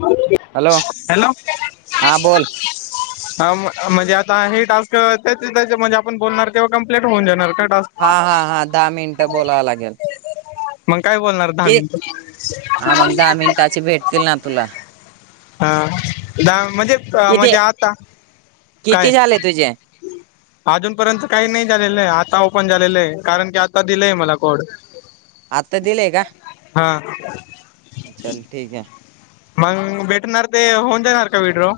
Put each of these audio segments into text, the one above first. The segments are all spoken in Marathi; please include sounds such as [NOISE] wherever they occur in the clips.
हॅलो हा बोल हा म्हणजे आता हे टास्क त्याच त्या म्हणजे आपण बोलणार तेव्हा कंप्लीट होऊन जाणार का टास्क हा. हा. हा. दहा मिनटं बोलाव लागेल. मग काय बोलणार दहा कि मिनिटं. तिला तुला. हा.. दहा म्हणजे, आ.. किती म्हणजे आता, काय? किती झाले तुझे अजूनपर्यंत काही नाही झालेलं आहे, आता ओपन झालेलं आहे कारण की आता दिलंय मला कोड. आत्ता दिलेय का, हा चल ठीक ये. मंग भेटणार ते, होऊन जाणार का विड्रो.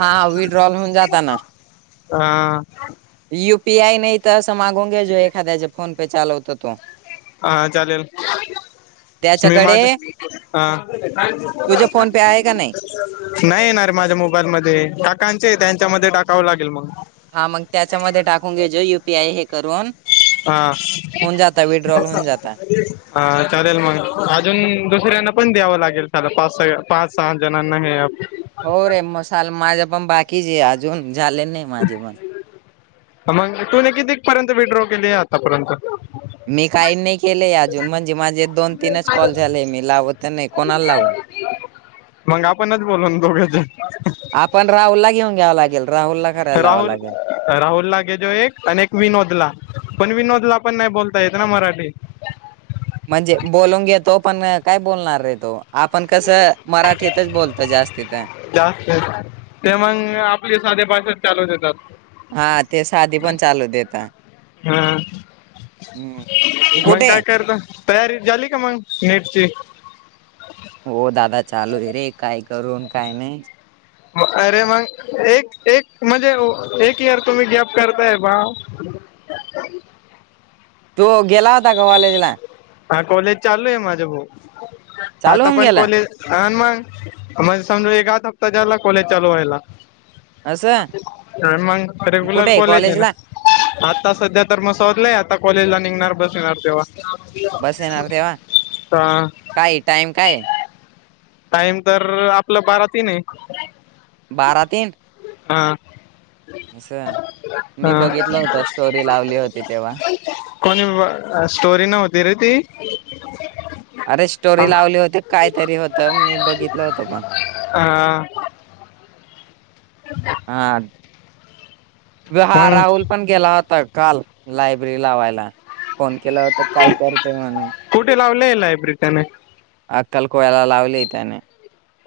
हा विड्रॉल होऊन जाताना. हा. यु पी आय नाही त असं मागोंन घे, जो एखाद्या जो फोन पे चालवतो तो. आ.. चालेल. मी माझ, त्याच्याकडे हा. तुझे फोन पे आहे का नाही नाही येणार रे माझ्या मोबाईल मध्ये, काकांचे त्यांच्यामध्ये टाकावं लागेल मग. हा मग त्यांच्यामध्ये टाकून घे, जे युपीआय हे करून. हा. होऊन जाता विड्रॉल होऊन जाता हा चालेल मग अजून, दुसऱ्यांना पण द्यावं लागेल [UNINTELLIGIBLE] पाच सहा, पाच सहा जणांना हे अॅप. हो रे, म-साल माझं पण बाकीच आहे. अजून झाले नाही माझे पण, मग तु न किती पर्यंत विड्रॉल केली आतापर्यंत. मी काही नाही केलंय अजून, म्हणजे माझे दोन तीनच कॉल झालेय. मी लावत नाही कोणाला लावू. मग आपणच बोलू दोघंजन. आपण राहुल ला घेऊन घ्यावं, लागेल राहुला. राहुल. राहुल ला घेजो एक, आणि एक विनोदला पण, विनोद ला पण नाही बोलता येतना मराठी. म्हणजे बोलून घेेतो, पण काय बोलणार रे तो. आपण कसं, मराठीतच बोलतो जास्तीत. जास्त ते मग आपले साधे भाषा चालूच येतात. हा.. ते साधी पण चालू देेता. हा, मग कुठे काय करता. तयारी झाली का, मग नेटची. हो दादा चालू आहे रे, काय करून काय नाही. अरे मग, एक- एक म्हणजे एक इयर तुम्ही गॅप करताय भाव. तो गेला होता का कॉलेजला? हा कॉलेज चालू आहे माझ भाऊ, चालू आता होऊन पण गेला कॉलेज. अनं मग, मज समज एक आता हप्त झाला. कॉलेज चालू व्हायला. असं अनं मग, रेग्युलर कुठे कॉलेज आहे ना. कॉलेजला आता संध्या तर मसदलय. आता कॉलेजला निघणार बस येणार तेव्हा. बस येणार तेव्हा, काय टाइम काय? टाईम तर, आपलं बारा तीन ये. बारा तीन. हा. असं मी अं.. बघितलं होत स्टोरी लावली होती तेव्हा. कोणी अ- स्टोरी नव्हती रे ती. अरे स्टोरी लावली होती. काय तरी होत, मी बघितलं होत पण. हा [INAUDIBLE] हा, बहा मग राहुल. पण गेला होता काल लायब्ररी लावायला, फोन केला होता काय करतेय म्हणून. कुठे लावलेय लायब्रेरी त्याने, अक्कल कोयाला लावली त्याने,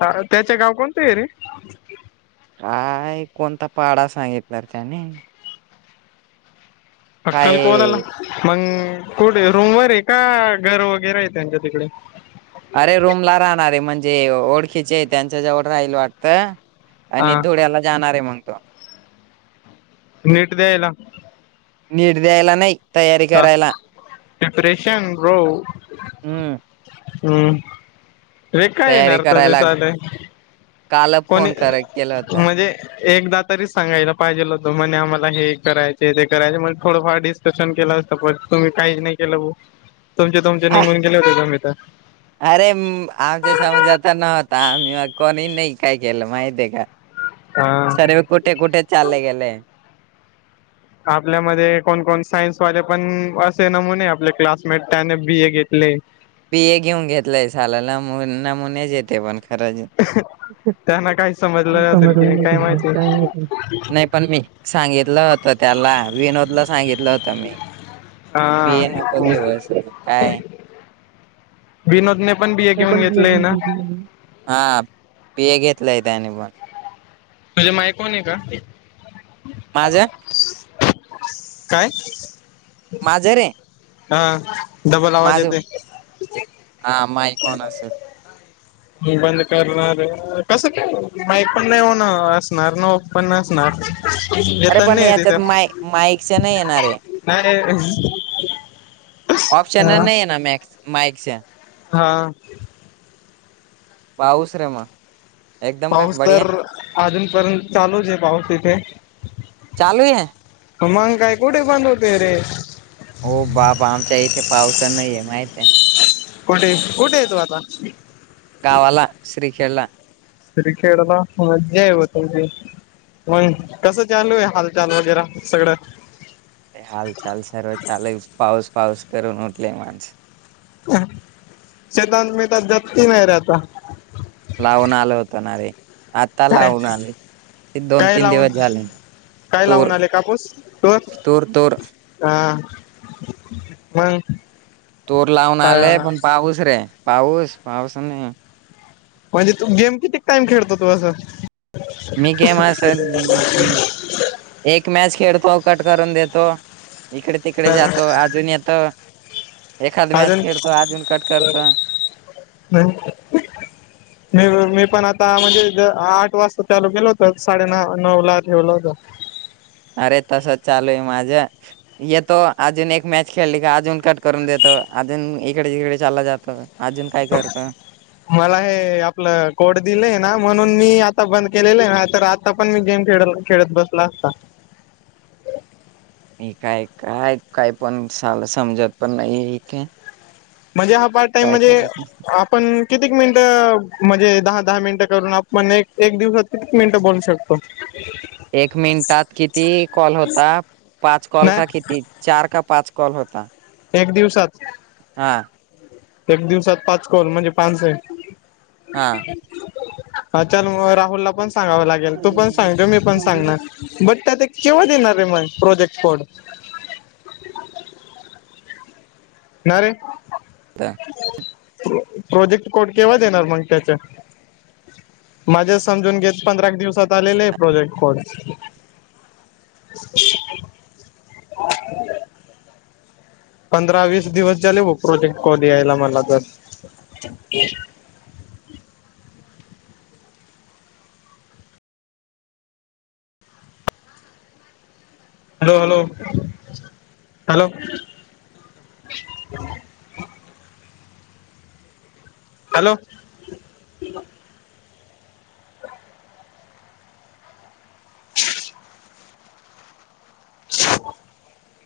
ह- त्याचे गाव कोणते आहे रे? काय कोणता पाडा सांगितला त्याने अक्कन कोलाला काय मग कुठे रूमवर आहे का घर वगैरे आहे त्यांच्या तिकडे. अरे रूम ला राहणारे म्हणजे ओळखीचे त्यांच्या जवळ राहील वाटतं! आणि हा धुळ्याला जाणार आहे मग तो नट देेयला नीट द्यायला नाही. तयारी ह करायला. डिप्रेशन रो हम्म रे कााय ये तयारी नारत ते करायला साले. काल कोणी फोन कर केला होता. म्हणजे! एकदा तरीच सांगायला पाहिजेल होतं म्हणे आम्हाला हे करायचे ते करायचे म्हजे थोडंफार स! न केला असं प तुम्ही काहीच नाही केलं तुमचे तुमचे निघून गेले होते ज म तर. अरे आमच्या समोज आाता नव्हता आम्ही मग कोणी नाही काय केलं माहिती आहे का. हा सर्व कुठे कुठे चालले गेले. आपल्यामध्ये कोणकण सायन्सवाले पण असे नमुने आपले क्लासमेट त्याने बी ए घेतले. पि ए घेऊन घेतलाय सालाला मु नमुनेच येते पण. खज त्यांना काही समजलं असेल की काय माहिती नाही. पण मी सांगितलं होत त्याला विनोदला सांगितलं होत प हा नक केव पाय विनोदने पण ए घेऊन घेतले ना हा पे घेतलंय त्याने पण तुझे माय कोण आहे का? माझ? काय माझरे हा डबल आवाज माझ येते हा म कण असेल. बंद करणार कस बाही पण नाही होणार असणार ना पन असणार. अरे पण याच्यात माय माईकस नाही येणार आहे. नाही ऑप्शनल हा नाही आहे ना मॅक्स माईकस. हा पाऊस रेमा. पाऊस तर अजून पर्यंत चालूच आहे पाऊस तिथे. चालू आहे मग काय कुठे बंद होतेय रे हो बाबा आमच्या इथे पावसा नाहीये माहित आहे. कोठे कुठे येतो आता. कावला श्रीखेळला ्री खडला मजा यवती. मग कसं चालू आहे हालचाल वगैरे सगळं ते हाल चाल सर्व चाल आहे पाऊस पाऊस करून उठले माणस. शतान मी तर जपती नाही राहता. लावून आल होत ना रे आता काय लावून आले ते दोन काय तीन लावून दिवस झाले. काय तूर लावून आले कापूस तो? तूर तूर हा मग तोर लावून आलेय पण पाऊस रे पाऊस पाऊस नाही. म्हणजे तू गेम कितीक टाम खेळतो असं. मी गेम अस एक मॅच खेळतो कट करून देतो. इकडे तिकडे जातो अजून येतो एखाद मॅच अजून खेळतो अजून कट करतो. हम [INAUDIBLE] मी मी पण आता म्हणजे आठ वाजता चालू गेलो होत साडेन नऊ ला ठेवलं होत. अरे तसच चालूये माझं. येतो अजून एक मॅच खेळली का अजून कट करून देतो अजून इकडे जिकडे चाल्ला जातो. अजून काय करतो? मला हे आपलं कोड दिलंय ना म्हणून मी आता बंद केलेलं आहे तर आ आता पण मी गेम खेड- खेळत बसला असता. मी काय- काय कायपण साला समजत पण नाही इथे म्हणजे हा पार्ट टाइम काय म्हणजे करायचं आप पण कितीक मिनिटं म्हणजे दहा -दहा मिनिटं करून आपण एक- एक दिवसात कितीक मिनिटं बोलू शकतो? ह [INAUDIBLE] एक मिनिटात किती कॉल होतात, पाच कॉल नाही का किती चार का पाच कॉल होता एक दिवसात, हा एक दिवसात पाच कल म्हणजे पानसो हे. [INAUDIBLE] हा चल मग राहुलला पण सांगाव लागेल. तू पण सांगत मी पण सांगणार बट त्या केव्हा देणार रे म प्रोजेक्ट कोड? [INAUDIBLE] ना रे हा. प्रोजेक्ट कोड केव्हा देणार मग त्याच? माझे समजून घेत पंधरा एक दिवसात आलेले आहे प्रोजेक्ट कोड [INAUDIBLE] पंधरा -वीस दिवस झाले भो प्रोजेक्ट कॉल यायला मला तर [INAUDIBLE] hello- hello- hello hello [INAUDIBLE]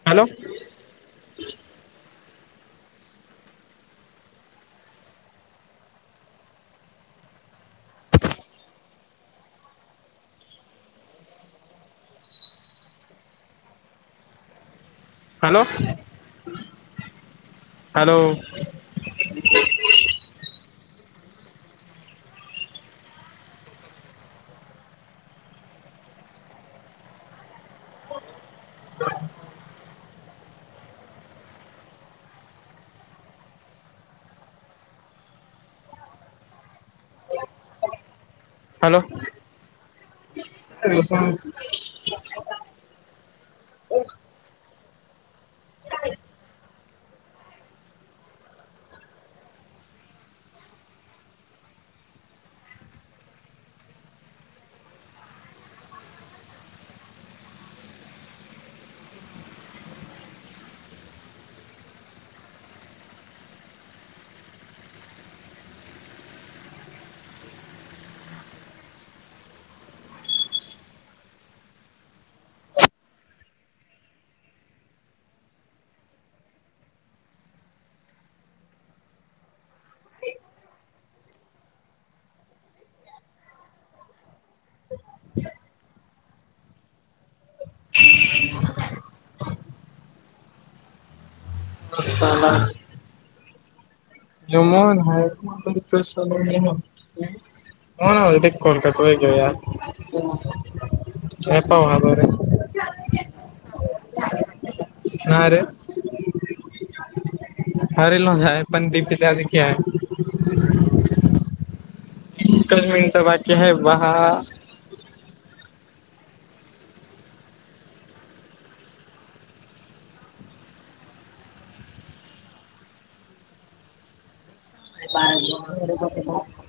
hello hello [INAUDIBLE] hello ह [INAUDIBLE] [INAUDIBLE] हॅलो [UNINTELLIGIBLE] ह [INAUDIBLE] असला [INAUDIBLE] जमन ह [UNINTELLIGIBLE] होणा देिकण कात व काव या [UNINTELLIGIBLE] ये पवालोय रे ना [INAUDIBLE] रे हरेलो आहे पण दीपिक त्याली क्या [UNINTELLIGIBLE] कशमीन तर बाकी्या है बा [UNINTELLIGIBLE] पा [INAUDIBLE]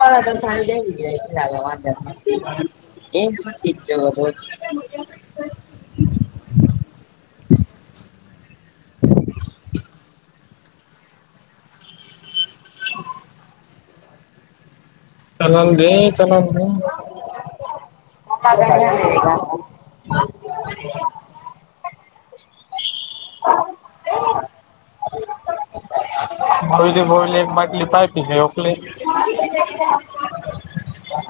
हंत हे म्या [UNINTELLIGIBLE] [INAUDIBLE] ए बघत [UNINTELLIGIBLE] [INAUDIBLE] चगंद चलांद [UNINTELLIGIBLE] [UNINTELLIGIBLE] [INAUDIBLE] ह [INAUDIBLE] मोयीते बोले एक बाटली पाइपीची ओकले [UNINTELLIGIBLE]